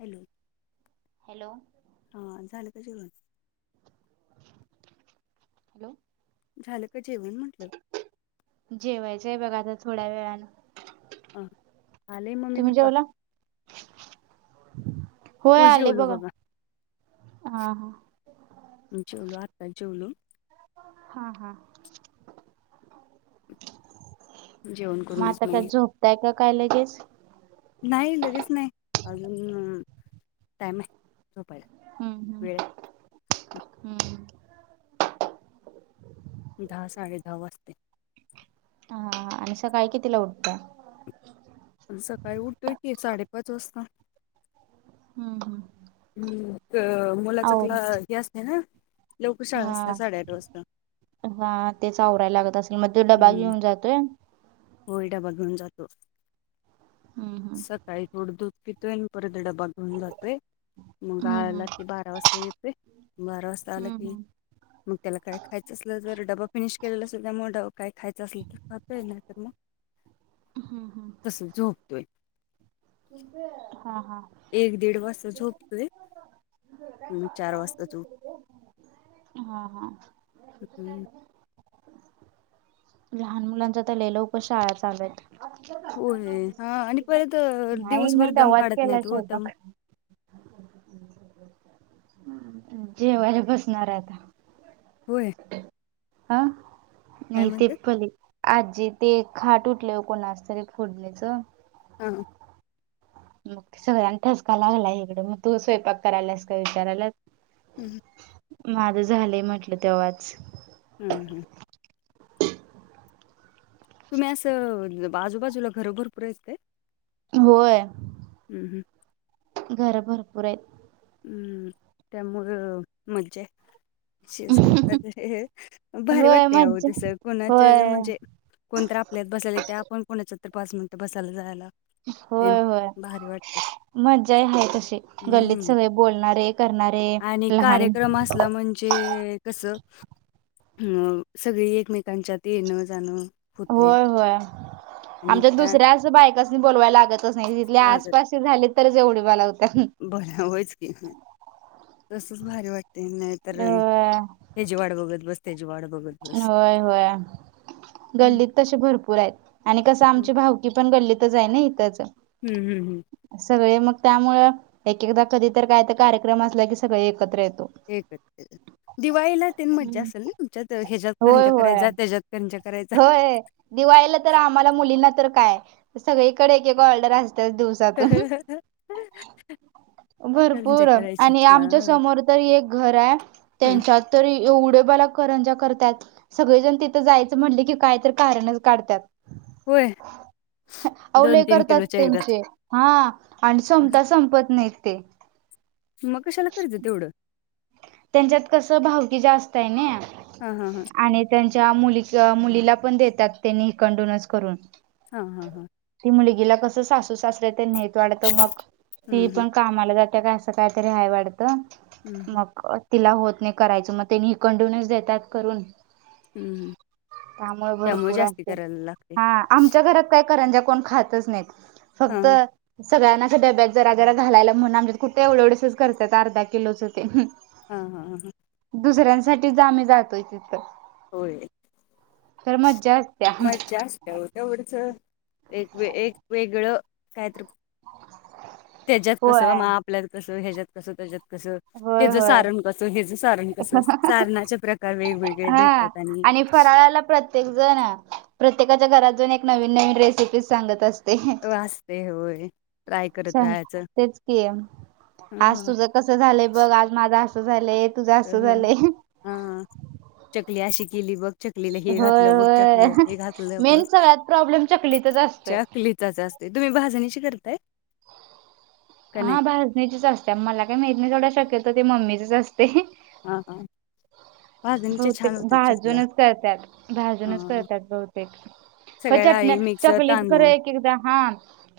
Hello. Hello हां झालं कां जेवणं हॅलो झालं कां जेवणं म्हटलं जेवायचंय बघां आंता थोड्यां वेळाने ह आले मम्मी तुम्हीं पप्पा जेवलां होयं हो आंले जेवलो बघां बघा हां हां मी जेवलो आताचं जेवलो हां हां जेवण मंग करूनच आंता मग कायं झोपतांय कां कायं लगेच नाहीं लगेच नाहीं अजूंन टाईम आहे झोपायला हम्मं हम्मं वेळ आहे हम्मं दहा साडे दहा वाजते हां आणि सकाळीं कीतिला उठतां सकाळीं उठतोय की साडेपाच वाजतां हम्मं हं मुलां ची कलां हे असते नां लवकर शाळां असते नां साडेआठ वाजतां हां तेचं आवरायला लागतं असेल मंग तो डब्बा घेऊन जातोय होयं डब्बा घेऊन जातो हम्म सकाळीं थोडं दूधं पितोय आणि परतं डब्बा घेऊन जातोय मंग हम्म हां नकी हम्म आं की बारा वाजतां येते बारा वाजतां आंला की हम्म मंग त्यांला कायं खायचं असलं तरं डब्बा फिनिश केलेला असतोय त्यामुळं कायं खायंच असलं तरं खातो नां मंग हम्म हम्म तसांच झोपतोय. तज [unintelligible] हां हां एक दीड वाजतां झोपतोय चार वाजतां झोप हां हां हम्मं मुलांच तरं लंय लवकरं शाळां चालूं हेतं. होय हा आणि परत अ, नाहीं दिवसभर मी दम तवांच काढत केलां नाहीत आहे हो दम स्वयंपाक जेवायंला बसणारं आहे होयं हां नाहीं ते म्हणतात पले आजी ते खांट उठले कोणाचं तरी फोडणीच हां मंग ते सगळयांना ठसकां लागलाय इकडे मंग तूं स्वयंपाक करायंलास कां विचारयला हम्मं माझं झालंय म्हटलं तेव्हांच हम्मं हम्मं तुम्हीं असं बाजूंबाजूंला घरं भरंपूर आहेतं कायं होयं हम्मं हम्मं घरां पिसुन भरंपूर आहेतं हम्मं त्यामुळं म्हणजे मज्जाये भारी होय वाटते अं मज्जा जसं कोणाचं होय म्हणजे कोणतं आपल्यांत बसायंला ते आपणं कोणाच्या त्तरं पांच मिनिटं बसायंला जायला तेन होय होय भारी वाटते मजाय हाय तशी, गल्लीत हम्म सगळे बोलणारे त करणारे, लहान चे कस अ सगळी एकमेकांच्यात, येणं जाणं होतंय होय बया, आणि आमच्या त्या दुसऱ्याच बायकस्नी बोवायला लागतच नाही, तिथल्या लागत आसपासशी झाली, तरच एवढी बोलावत्या बर होयच की, तसच भारी वाट ते नाही तर, होय हे जि वाट बघत बस, त्याची वाट बघत बस होय होय, हम्म गल्लीत तशे भरपूरायेत आणि कसं हो. आमची भावकी पण, गल्लीतच हाय ना, इथच. हम् हम् हम. सगळे मग त्यामुळं, एक एकदा कधी तर, काय तर कार्यक्रम असला की सगळे एकत्र येतो. हे [unintelligible] दिवाळीला तेन मज्जा हम्म असल ना, तुमच्यात ह्याच्यात होय करंज्या कराया होय जा, त्याच्यात करंज्या करायचा होय दिवाळीला तर आम्हाला मुलींना, तर काय सगळीकडे एक एक ऑर्डर असतेच, दिवस ह ह ह [inaudible] भरपूर आणि आमच्या समोर तरी एक घर हाय, त्यांच्यात तर एवढे बाला करंजा करतात सगळेजण तिथं जायचं म्हटले की, काय तर कारणच काढतात. होय. अव दोन लई तीन करतात किलोच्या एकदाच त्यांचे, हां आणि संपता संपत नाहीत. ते. मग कशाला कर्ज तेवढं? त्यांच्यात कसं भावकी जास्त य ना, हा हा हा आणि त्यांच्या मुलीक् मुलीला पण देतात, त्यांनी कडोन्सन [unintelligible] करून हां हां हां. ती मुलगीला कसं सासू सासरे ते नेट वाढत मग, ती हम्म हम्म पण कामाला जात्या का असं काय तरी हय वाटतं, हम्म मग तिला होत नाही करायचं, मग ते हींकडूनच देतात करून. हम्म त्यामुळे भरपूर जास्ती असते, करायला लागते हां आमच्या घरात काय करंज्या कोण खातच नाहीत, हा फक्त हा सगळ्यांनाच डब्यात जरा जरा घालायला, म्हणून आमच्यात कुठे एवढ एवढसच करतात, अर्धा किलोच ते, हम्म. हां हां हं. दुसऱ्यांसाठीच आम्ही जातोय तिथं होय, तर मज्जा असत्या मज्जा असते हो एवढच, एक एक वेगळं काहीतर त्याच्यात होय कसं? म आपल्यात कसं? ह्याच्यात कसं? त्याच्यात कसं? होय त्याचं होय सारण कसं? ह्याचं सारण कसं? सारणाचे प्रकार वेगवेगळे हा भेटतात. आणि फराळाला प्रत्ये त्येक जण, प्रत्येकाच्या घरातून एक नवीन-नवीन रेसिपी सांगत असते हं. असतंय होय, ट्राय करत सांग राहायचं, तेच की आज हम्म तुझं कसं झालंय बघ, आज माझं असं झालंय, तुझं असं झालंय. अं चकली अशी केली, बघ. चकलीला हे होय घातलं बघ, होय चकलीला ते घातलं बघ, मेन सगळ्यात प्रॉब्लेम चकलीतच असतोय चक लीचाच असते, तुम्ही भाजणीची करताय? का नाही हा भाजणीचीच असत्या, मला काही माहीत नही, तेवढा शक्यतो मम्मीचेच असत. हां का? बहुतेक भाजूनच करत्यात भाजूनच हा करत्यात बहुतेक ख सगळ्या चटण्या डाळी मिक्स चाकलीट कर तांदूळ एक एकेकदा हा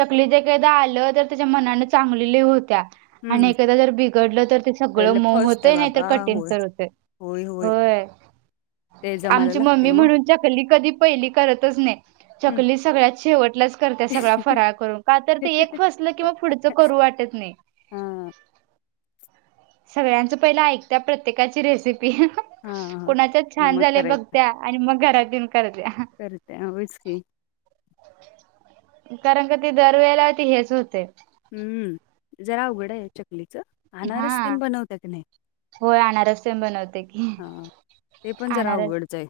चकली ज एकदा आलं तर त्याच्या मनान चांगली लई होत्या हम्म आणि एकेकदा जर बिघडलं तर ते सगळं लय मऊ फस्ट आहे होतंय नाहीतर बाबा कठीण होय तर होतंय होय ते जमायला आमची लागते मम्मी हो म्हणून चकली कधी पहिली करतच नाही. हम्म. चकली सगळ्यात शेवटलाच करत्या सगळा फराळ करून का तर ते एक फसलं कि मग पुढच करू वाटत नाही. हा. सगळ्यांचं पहिलं ऐकत्या प्रत्येकाची रेसिपी हा हा कोणाच्यात आणि छान मग झालय करायचं बघत्या आणि मग घरात येऊन करत्या. करत्या व्हयच की कारण का ती दरवेेळेला ती हेच होतय. हम्म जरा अवघड आहे चकलीचं आणारस हा तेन बनवता का नाही होय अनारस तेन बनवते की हा. ते पण जरा अनारस अवघडच आहे.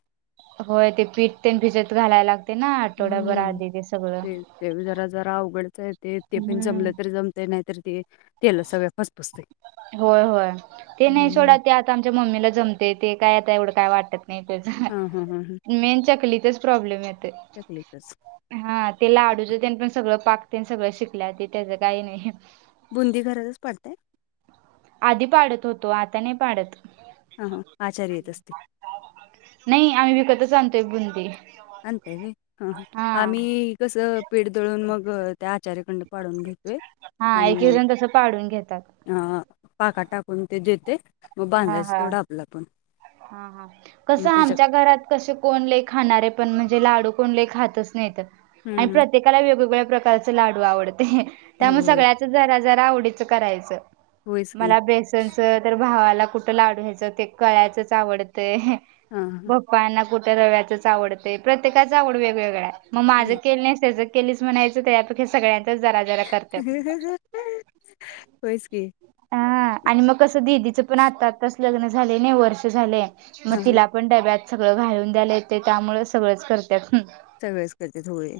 होय ते पीठ तेन भिजत घालायला लाग हम्म ते ते बी जरा जरा अवघडचं आहे ते ते पण हम्म. जमलं तरी जम ते नाही तर ते तेलं सगळ्या पचपसतय. होय होय ते नाही सोडा ते आता आमच्या मम्मीला जमतय ते काय आता एवढं काय वाटत - - नाही त्याच हा हा हा हा मेन चकलीतच प्रॉब्लेम येतय. चकलीचच हा ते लाडू च तेन पण सगळं पाक तेन सगळं शिकल्या ते त्याचं काही नाही. बुंदी घरातच पडताय. आधी पाडत होतो आता नाही पाडत. हां हां आचारी येत असतील. नाही आम्ही विकतच आणतोय बुंदी. आणताय होय ह ह हा आम्ही कसं पीठ दळून मग त्या आचाऱ्या कडन पाडून घेतोय. हा आणि एक एक मग जण तसं पाडून घेतात. अ ह पाकात टाकून ते देतोय. हा हा हा हा कस मग त्याच्या आमच्या घरात कस कोण लई खाणारे पण म्हणजे लाडू कोण लई खातच नाहीत आणि हम्म प्रत्येक प्रत्येकाला वेगवेगळ्या प्रकारच लाडू आवडतय हम्म. त्यामुळे होय सगळ्याच जरा जरा आवडीचं करायचं. होयच की मला बेसनच तर भावाला कुठं लाडू हेच ते कळ्याचच आवडतंय. हां हां. पाना कुठं रव्याचच आवडतय प्रत्येकाच आवड वेगवेगळाय मग माझं केलं नाहीस तेज केलीस म्हणायचं त्यापैकी सगळ्यांच जरा जरा करत्यात. [unintelligible] व्हयस की. हा आणि मग कसं दिदीचं पण आता आत्ताच लग्न झालय नाही वर्ष झालंय हा मग हा तिला पण डब्यात सगळं घालून द्याला येतय त्यामुळ सगळंच करत्यात. सगळच करत्यात होय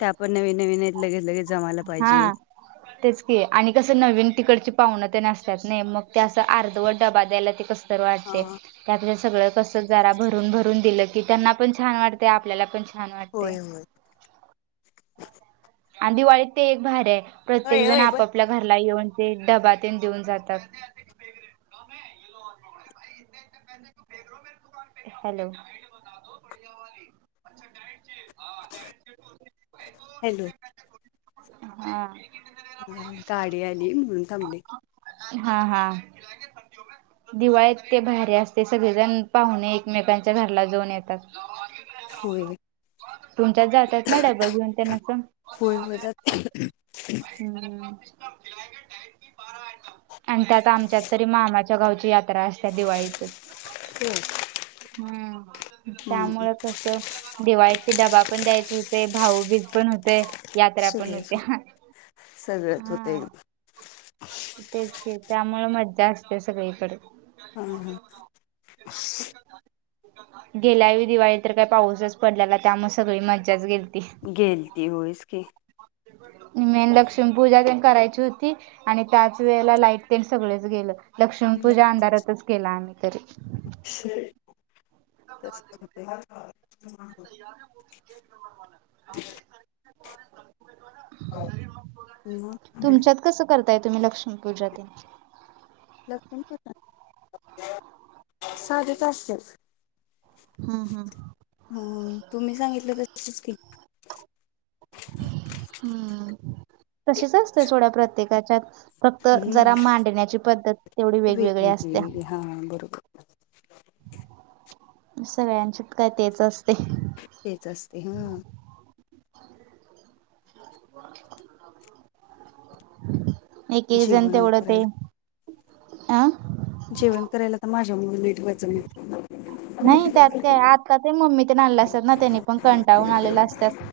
ते आपण नवीन नवीन लगे लगेच जमायला पाहिजे. हा [inaudible] तेच की आणि कसं नवीन तिकडची पाहुणं तेन असत्यात नाही मग ते असं अर्धवट डबा द्यायला ते कसं तर हा वाटतय ते आपल सगळ कस जरा भरून भरून दिलं की त्यांना पण छान वाटतय आपल्याला पण छान होय वाटतयं. होय आणि दिवाळीत ते एक भारी आहे प्रत्येक होय जण होय पण आपापल्या घरला येऊन ते डबा तेन देऊन जातात. हॅलो हॅलो हा ह गाडी आली म्हणून थांबली. हा हा दिवाळीत ते भारी असते. सगळेजण पाहुणे एकमेकांच्या घरला जाऊन येतात. होय तुमच्यात जातात ना डबा घेऊन त्यांनाच होय होय जात. हम्म आणि त्यात आमच्यात तरी मामाच्या गावची यात त्रा असते स त्या दिवाळीत हम् हम्म. त्यामुळे तस दिवाळीत डबा पण द्यायचे होते. भाऊबीज पण होते. सगळ सगळच होतय. हा तेच की, त्यामुळे मज्जा असते सगळीकडे. हा हा गेल्यावेळी दिवाळीत तर काय पाऊसच पडलेला त्यामुळे सगळी मजाच गेलती. गेलती हो इकी. मेन लक्ष्मी पूजा पण करायची होती. आणि त्याच वेळेला लाईट तेन सगळेच गेल. लक्ष्मी पूजा अंधारातच केल आम्ही तरी, [unintelligible] - [unintelligible] [unintelligible] कस करताय तुम्ही लक्ष्मी पूजा ते? लक्ष्मी पूजा? साधीच असत्या. हम् हम्म हो... तुम्ही सांगितल तशीच की, हम्म... तशीच असते सोडा प्रत्येकाच्यात. फक्त हम्म जरा मांडण्याची पद्धत तेवढी वेगवेगळी असत्या. हा... बरोबर सगळ्यांच्यात काय तेच असतय. तेच असतय. हा.. एक- एक जण जेवण तेवढ ते, करायला आह जेवण करायला तर माझ्यामुळे लेट व्हायच. नाही त्यात काय आत्ता ते मम्मी तेन आलेले असतात ना... त्यांनी पण कंटाळून आलेल असतात.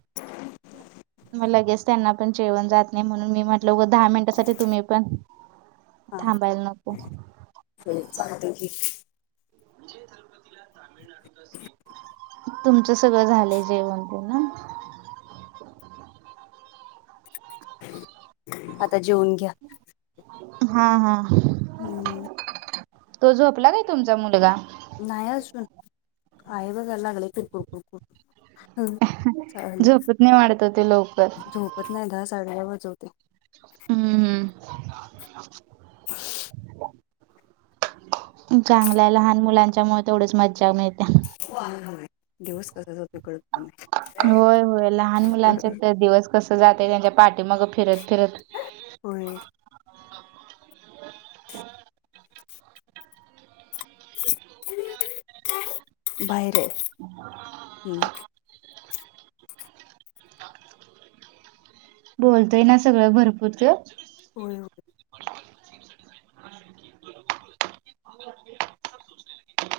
मग लगेच त्यांना पण जेवण जात नाही म्हणून मी म्हट नऊ - दहा मिनिटांसाठी तुम्ही पण थांबायला नको. हो चालतय की, विजय तिरुपतीला तुमच सगळ झालय जेवण पूर्ण? आता जेवून घ्या. हा -हा-हा हम्म तो झोपला काय तुमचा मुलगा? नाही अजून, आहे बघा लागलंय कुरकुर कुरकुर. आहे चालू झोपत नाही वाटतं तो लवकर. झोपत नाही. दहा- साडे दहा वाजवतंय. हम्म हम्. [unintelligible] चांगलय लहान मुलांच्यामुळे तेवढीच मज्जा मिळत्या. होय होय... दिवस कसा जातोय कळत पण नाही होय होय लहान मुलांच्यात तर दिवस कसा जातोय त्यांच्या पाठीमागं फिरत फिरत.... होय. बाहेर आहे. [inaudible] हम्म. बोलतय ना सगळं भरपूर त्यो. होय.